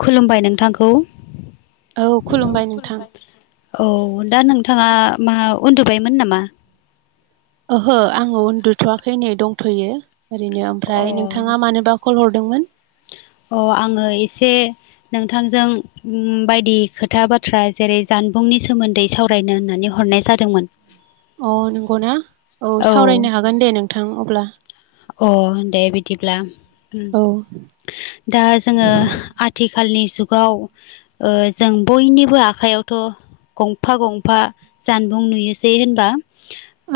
खुलुमबाय नोंथांखौ औ खुलुमबाय नोंथां खुमबाय औ दा नोंथाङा मा उन्दुबायमोन नामा? ओहो आङो उन्दुथ'वाखै नै दंथ'यो ओरैनो अ ओमफ्राय नोंथाङा मानोबा कल हरदोंमोन अ आङो एसे नोंथांजों बायदि खोथा बाथ्रा जेरै जानबुंनि सोमोन्दै सावरायनो होननानै हरनाय जादोंमोन। अ नंगौनाा औ सावरायनो हागोन दे नोंथां अब्ला अ दे बिदिब्ला। औ दा जोङो आथिखालनि जुगाव जों बयनिबो आखाइयावथ' गंफा गंफा जानबुं नुयोसै होनबा।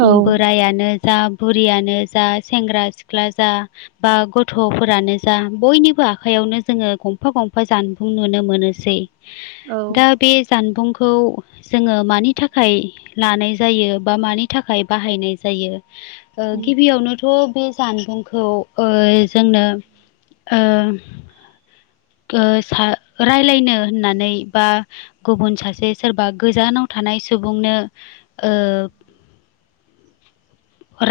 औ बोरायानो जा बुरियानो जा सेंग्रा सिख्ला जा बा गथ'फोरानो जा बयनिबो आखाइयावनो जोङो गंफा गंफा जानबुं नुनो मोनोसै। औ दा बे जानबुंखौ जोङो मानि थाखाय लानाय जायो बा मानि थाखाय बाहायनाय जायो। उम गिबियावनोथ' बे जानबुंखौ जोंनो स राय्लायनो होननानै बा गुबुन सासे सोरबा गोजानाव थानाय सुबुंनो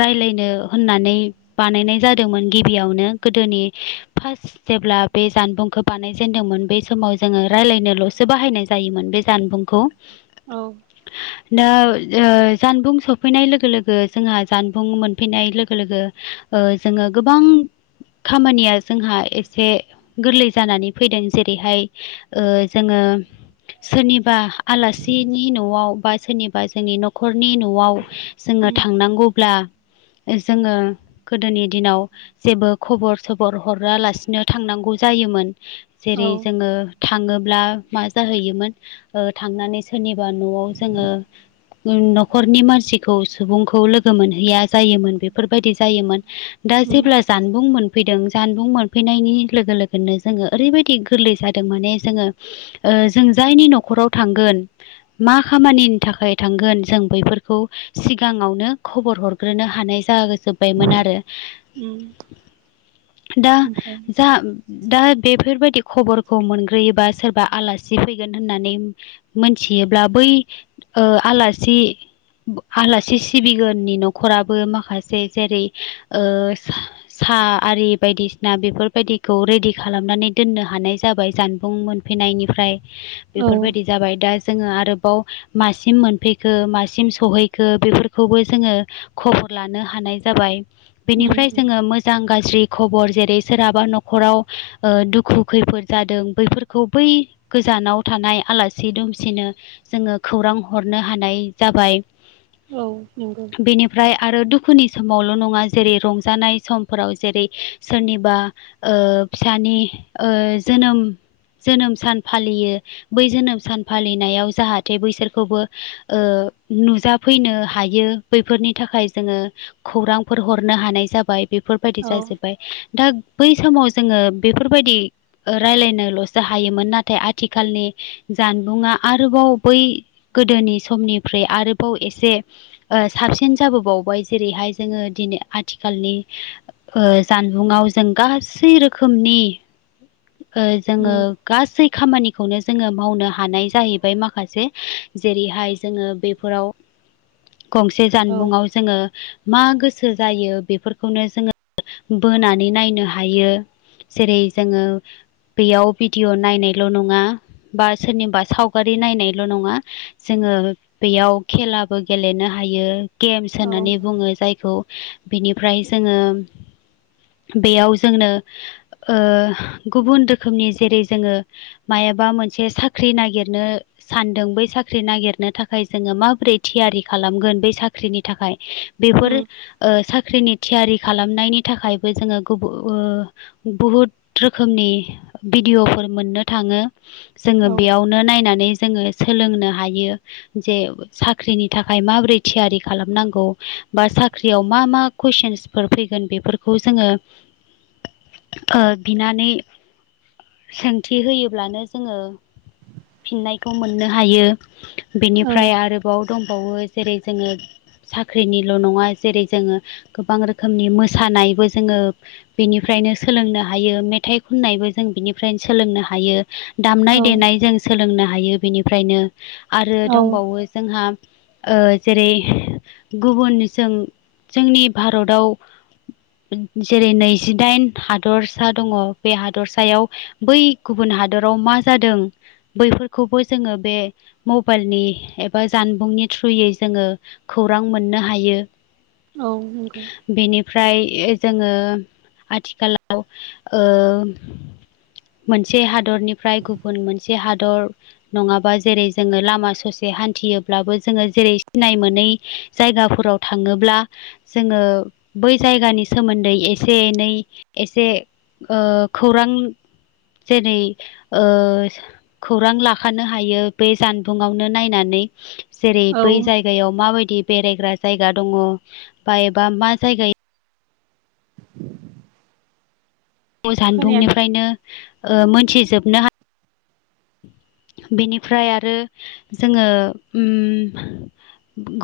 राय्लायनो होननानै बानायनाय जादोंमोन गिबियावनो गोदोनि फार्स्ट जेब्ला बे जानबुंखौ बानायजेनदोंमोन बै समाव जोङो रायज्लायनोल'सो बाहायनाय जायोमोन बे जानबुंखौ औ। [unintelligible] दा जानबुं सफैनाय लोगो लोगो जोंहा जानबुं मोनफैनाय लोगो लोगो जोङो गोबां खामानिया जोंहा एसे गोरलै जानानै फैदों जेरैहाय जोङो सोरनिबा आलासिनि न'आव बा सोरनिबा बा जोंनि न'खरनि न'आव जोङो उम थांनांगौब्ला जोङो गोदोनि दिनाव जेबो खबर सबर हरालासिनो थांनांगौ जायोमोन औ जेरै जोङो थाङोब्ला मा जाहैयोमोन थांनानै सोरनिबा न'आव जोङो न'खरनि मानसिखौ सुबुंखौ लोगो गो मोनहैया जायोमोन बेफोरबायदि जायोमोन दा उम जेब्ला जानबुं मोनफैदों जानबुं मोनफैनायनि लोगो लोगोनो जोङो ओरैबायदि गोरलै जादों। माने जोङो जों जायनि न'खराव थांगोन मा खामानिनि थाखाय थांगोन जों बैफोरखौ सिगाङावनो खबर हरग्रोनो हानाय जागोजोब उम ओमफ्राय [unintelligible] बेफोरबायदि खबरखौ मोनग्रोयोबा सोरबा आलासि फैगोन होननानै मोनथियोब्ला बै आलासि आलासि सिबिगोननि न'खराबो माखासे जेरै साहा आरि बायदिसिना बेफोरबायदिखौ रेडि खालाम खालामनानै दोननो हानाय जाबाय जानबुं मोनफैनायनिफ्राय औ बेफोरबायदि जाबाय दा जोङो आरोबाव मासिम मोनफैखो मासिम सहैखो बेफोरखौबो जोङो खबर लानो हानाय जाबाय। बेनिफ्राय उम जोङो मोजां गाज्रि खबर जेरै सोरहाबा न'खराव दुखु खैफोद जादों बैफोरखौ बै गोजानाव थानाय आलासि दुमसिनो जोङो खौरां हरनो हानाय जाबाय। औ नंगौ। बेनिफ्राय आरो दुखुनि समावल' नङा जेरै रंजानाय समफोराव जेरै सोरनिबा ओ फिसानि ओ जोनोम जोनोम सान फालियो बै जोनोम सान फालिनायाव जाहाथे बैसोरखौबो नुजाफैनो हायो बैफोरनि थाखाय जोङो खौरांफोर हरनो हानाय जाबाय बेफोरबायदि औ जाजोब्बाय दा बै समाव जोङो बेफोरबायदि रायलायनोल'सो हायोमोन नाथाय आथिखालनि जानबुङा आरोबाव बै गोदोनि समनिफ्राय आरोबाव एसे साबसिन जाबोबावबाय जेरैहाय जोङो दिनै आथिखालनि जानबुङाव जों गासै रोखोमनि जोङो उम गासै खामानिखौनो जोङो मावनो हानाय जाहैबाय माखासे जेरैहाय जोङो बेफोराव गंसे औ जानबुङाव जोङो मा गोसो जायो बेफोरखौनो जोङो बोनानै नायनो हायो। जेरै जोङो बेयाव भिडिअ' नायनायल' नङा बा सोरनिबा सावगारि नायनायल' नङा जोङो बेयाव खेलाबो गेलेनो हायो। गेम्स औ होननानै बुङो जायखौ बिनिफ्राय जोङो बेयाव जोंनो ओ गुबुन रोखोमनि जेरै जोङो मायाबा मोनसे साख्रि नागिरनो सानदों बै साख्रि नागिरनो थाखाय जोङो माबोरै थियारि खालामगोन बै साख्रिनि थाखाय बेफोर उम साख्रिनि थियारि खालामनायनि थाखायबो जोङो गुबु बुहुद रोखोमनि भिडिअ'फोर मोननो थाङो, जोङो औ बेयावनो नायनानै जोङो सोलोंनो हायो। जे साख्रिनि थाखाय माबोरै थियारि खालामनांगौ बा साख्रियाव मा मा कुइसनस फैगोन, बेफोरखौ जोङो बिना नै सोंथि होयोब्लानो जोङो फिननायखौ मोननो हायो। औ बेनिफ्राय आरो बाव दंबावो जेरै जोङो साख्रिनिल' नङा जेरै जोङो गोबां रोखोमनि मोसानायबो जोङो बेनिफ्रायनो सोलोंनो हायो, मे थाइ खननायबो जों बिनिफ्रायनो सोलोंनो हायो, दामनाय औ देनाय जों सोलोंनो हायो बेनिफ्रायनो आरो औ दंबावो जोंहा जेरै गुबुनजों जोंनि भारताव जेरै नैजिदाइन हादरसा दङ बे हादरसायाव बै गुबुन हादराव मा जादों बैफोरखौबो जोङो बे मबाइलनि एबा जानबुंनि थ्रुयै जोङो खौरां मोननो हायो। औ नंगौ। बेनिफ्राय जोङो आथिखालाव मोनसे हादरनिफ्राय गुबुन मोनसे हादर नङाबा जेरै जोङो लामा ससे हान्थियोब्लाबो जोङो जेरै सिनाय मोनै जायगाफोराव थाङोब्ला जोङो बै जायगानि सोमोन्दै एसे एनै एसे ओ खौरां जेरै ओ खौरां लाखानो हायो बे जानबुंआवनो नायनानै जेरै औ बै जायगायाव माबायदि बेरायग्रा जायगा दङ बा एबा मा जायगायाव खोनाया जानबुंनिफ्रायनो ओ मोनथिजोबनो हायो। बेनिफ्राय आरो जोङो ओम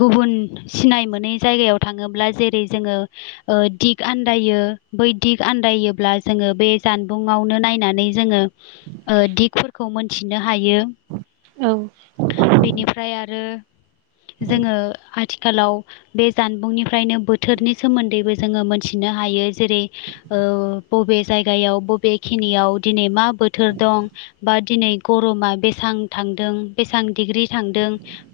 गुबुन सिनाय मोनै जायगायाव थाङोब्ला जेरै जोङो ओ दिग आन्दायो बै दिग आन्दायोब्ला जोङो बे जानबुंआवनो नायनानै जोङो ओ दिगफोरखौ मोनथिनो हायो। औ। बेनिफ्राय आरो जोङो आथिखालाव बे जानबुंनिफ्रायनो बोथोरनि सोमोन्दैबो जोङो मोनथिनो हायो। जेरै ओ बबे जायगायाव बबेखिनियाव दिनै मा बोथोर दं बा दिनै गरमा बेसां थांदों। बेसेबां डिग्रि थांदों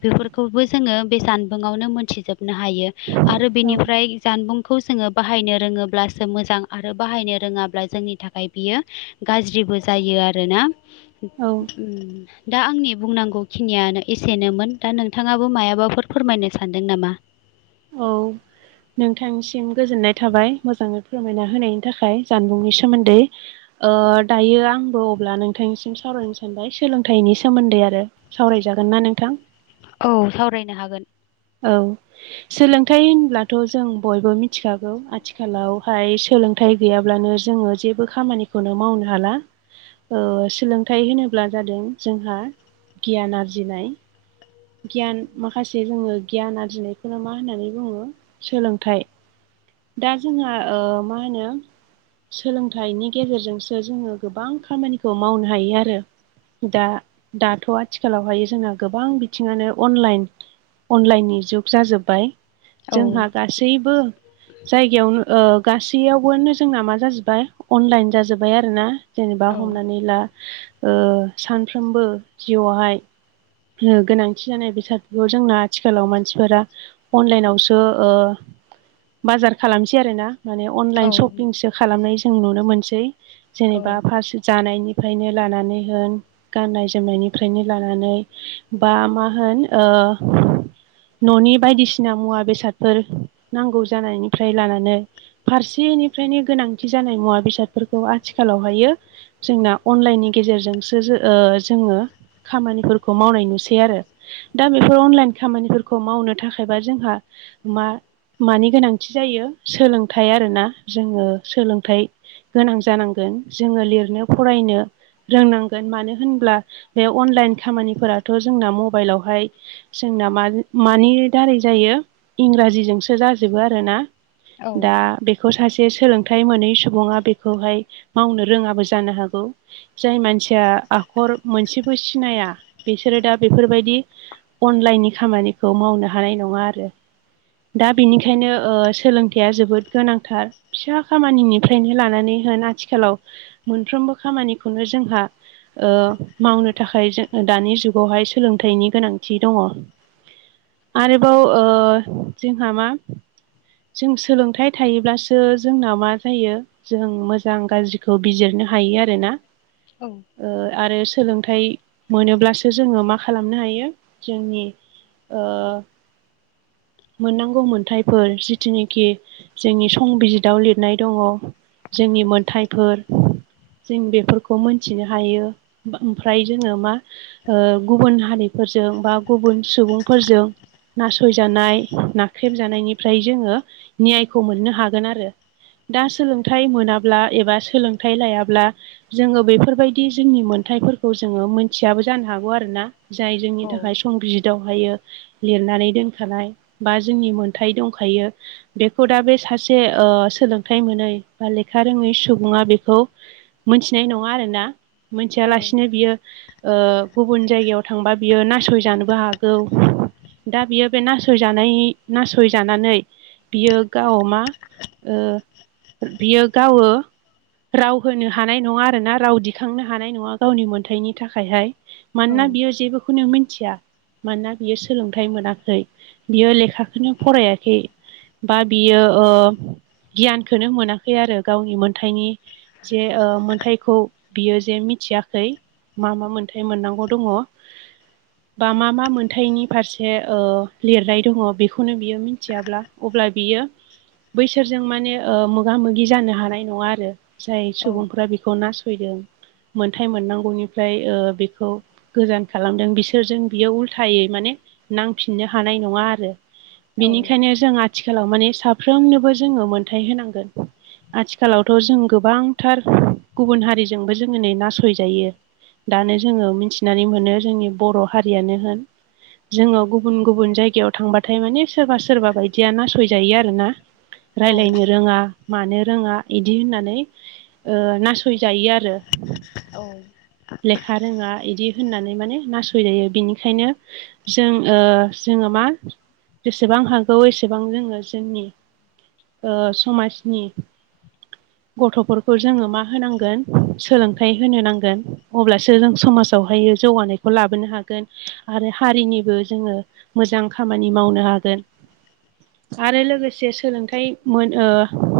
बेफोरखौबो जोङो बे जानबुङाआवनो मोनथिजोबनो हायो। आरो औ बेनिफ्राय जानबुं खौ जोङो बाहायनो रोङोब्लासो मोजां आरो बाहायनो रोङाब्ला जोंनि थाखाय बेयो गाज्रिबो जायो आरोना। औ दा आंनि बुंनांगौ खिनियानो एसेनोमोन। दा नोंथाङाबो मायाबाफोर फोरमायनो सानदों नामा? औ। नोंथांनिसिम गोजोननाय थाबाय मोजाङै फोरमायना होनायनि थाखाय जानबुंनि सोमोन्दै। ओ दायो आंबो अब्ला नोंथांनिसिम सावरायनो सानबाय सोलोंथाइनि सोमोन्दै आरो। सावराय जागोनना नोंथां? औ सावरायनो हागोन। औ। सोलोंथाइ होनब्लाथ' जों बयबो मिथिखागौ आथिखालावहाय सोलों थाय गैयाब्लानो जोङो जेबो खामानिखौनो मावनो हाला। ओ सोलोंथाइ होनोब्ला जादों जोंहा गियान आरजिनाय। गियान माखासे जोङो गियान आरजिनायखौनो मा होननानै बुङो सोलोंथाइ। दा जोंहा ओ मा होनो सोलोंथाइनि गेजेरजोंसो जोङो गोबां खामानिखौ मावनो हायो आरो। दा दाथ' आथिखालावहाय जोंहा गोबां बिथिङानो अनलाइन। अनलाइननि जुग जाजोब्बाय, औ जोंहा गासैबो जायगायावनो ओ गासैयावबोनो जोंना मा जाजोब्बाय अनलाइन जाजोब्बाय आरोना। जेनेबा औ हमनानै ला ओ सानफ्रोमबो जिउआवहाय गोनांथि जानाय बेसादफोरखौ जोंना आथिखालाव मानसिफोरा अनलाइनावसो ओ बाजार खालामसै आरोना। माने औ अनलाइन सपिंसो खालामनाय जों नुनो मोनसै जेनेबा फारसे जानायनि फ्रायनो लानानै होन गाननाय जोमनायनिफ्रायनो लानानै बा मा होन ओ न'नि बायदिसिना मुवा बेसादफोर नांगौ जानायनिफ्राय लानानै फारसेनिफ्रायनो गोनांथि जानाय मुवा बेसादफोरखौ आथिखालावहायो जोंना अनलाइननि गेजेरजोंसो ओ जोङो खामानिफोर खौ मावनाय नुसै आरो दा बेफोर अनलाइन खामानिफोरखौ मावनो थाखायबा जोंहा मा मानि गोनांथि जायो सोलोंथाइ आरोना जोङो सोलोंथाइ गोनां जानांगोन। जोङो लिरनो फरायनो रोंनांगोन मानो होनब्ला बे अनलाइन खामानिफोराथ' जोंना मबाइलावहाय जोंना मा मानि दारै जायो इंराजिजोंसो जाजोबो आरोना। औ दा बे खौ सासे सोलोंथाइ मोनै सुबुङा बेखौहाय मावनो रोङाबो जानो हागौ। जाय मानसिया आखर मोनसेबो सिनाया बिसोरो दा बेफोर बायदि अनलाइननि खामानिखौ मावनो हानाय नङा आरो। दा बिनिखायनो ओ सोलोंथाइया जोबोद गोनांथार। फिसा खामानिनिफ्रायनो लानानै होन आथिखालाव मोनफ्रोमबो खामानिखौनो जोंहा ओ मावनो थाखाय जों दानि जुगावहाय सोलोंथाइनि गोनांथि दङ आरोबाव ओ जोंहा मा जों सोलोंथाइ थायोब्लासो जोंना मा जायो जों मोजां गाज्रिखौ बिजिरनो हायो आरोना औ आरो सोलोंथाइ मोनोब्लासो जोंङो मा खालामनो हायो जोंनि ओ मोननांगौ मोनथाइफोर जिथुनिखि जोंनि संबिजिताव लिरनाय दङ' जोंनि मोन्थाइफोर जों बेफोरखौ मोनथिनो हायो ओमफ्राय जोंङो मा ओ गुबुन हारिफोरजों बा गुबुन सुबुंफोरजों नासयजानाय नाख्रेबजानायनिफ्राय जोंङो नियायखौ मोननो हागोन आरो। दा सोलोंथाइ मोनाब्ला एबा सोलोंथाइ लायाब्ला जोंङो बेफोरबायदि जोंनि मोनथथायफोरखौ जोङो मिथियाबो जानो हागौ आरो ना जाय जोंनि थाखाय संबिजित दावहायो लिरनानै दोनखानाय बा जोंनि मोनथाय दंखायो। बेखौ दा बे सासे ओ सोलोंथाइ मोनै बा लेखा रोंङै सुबुंङा बेखौ मोनथिनाय नंङा आरोना। मोनथियालासिनो बियो ओ गुबुन जायगायाव थांबा बियो नासयजानोबो हागौ दा बियो बे नासयजानाय नासयजानानै बियो गाव मा ओ बियो गावो राव होनो हानाय नङा आरोना राव दिखांनो हानाय नङा गावनि मोन्थायनि था खायहाय। औ मानोना बियो जेबोखौनो मिथिया मानोना बियो सोलोंथाइ मोनाखै बियो लेखाखौनो फरायाखै बा बियो ओ गियानखौनो मोनाखै आरो गावनि मोनथायनि जे ओ मोनथायखौ बियो जे मिथियाखै मा मा मोनथाय मोननांगौ दङ बा मा मा मोनथायनि फारसे ओ लिरनाय दङ बेखौनो बियो मिथियाब्ला अब्ला बियो बैसोरजों माने ओ मोगा मोगि जानो हानाय नङा आरो जाय सुबुंफोरा बेखौ नासयदों मोनथाय मोननांगौनिफ्राय बेखौ गोजान खालामदों बिसोरजों बियो उल्थायै माने नांफिननो हानाय नंङा आरो। बिनिखायनो जों आथिखालाव माने साफ्रोमनोबो जोङो मोनथथाय होनांगोन। आथिखालावथ' जों गोबांथार गुबुन हारिजोंबो जोंङो नै नासयजायो दानो जोंङो मिथिनानै मोनो जोंनि बर' हारियानो होन जोंङो गुबुन गुबुन जायगायाव थांबाथाय माने सोरबा सोरबा बायदिया नासयजायो आरो ना। रायज्लायनो रोंङा मानो रोंङा बिदि होननानै ओ नासयजायो आरो। औ लेखा रोंङा इदि होननानै माने नासय जायो बिनिखायनो जों ओ जोंङो मा जेसेबां हागौ एसेबां जोङो जोंनि ओ समाजनि गथ'फोरखौ जोंङो मा होनांगोन सोलोंथाइ होनो नांगोन अब्लासो जों समाजावहायो जौगानायखौ लाबोनो हागोन। आरो हारिनिबो जोङो मोजां खामानि मावनो हागोन आरो लोगोसे सोलोंथाइ मोन ओ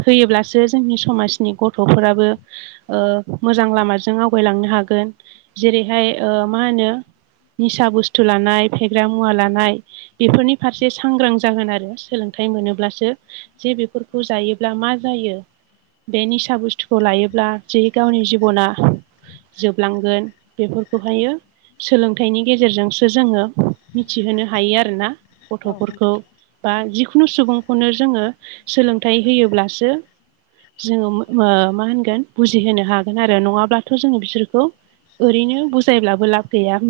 होयोब्लासो जोंनि समाजनि गथ'फोराबो ओ मोजां लामाजों आवगायलांनो हागोन जेरैहाय ओ मा होनो निसा बुस्थु लानाय फेग्रा मुवा लानाय। बेफोरनि फारसे सांग्रां जागोन आरो सोलोंथाइ मोनोब्लासो। जे बेफोरखौ जायोब्ला मा जायो। बे निसा बुस्थुखौ लायोब्ला जि गावनि जिबना। जोबलांगोन बेफोरखौ हायो। सोलोंथाइनि गेजेरजोंसो जोङो मिथिहोनो हायो आरोना‌। औ गथ'फोरखौ औ बा जिखुनु सुबुंखौनो जोंङो सोलोंथाइ होयोब्लासो जोङो ओ मा होनगोन बुजिहोनो हागोन आरो नङाब्लाथ' जोङो बिसोरखौ ओरैनो बुजायब्लाबो लाब गैया।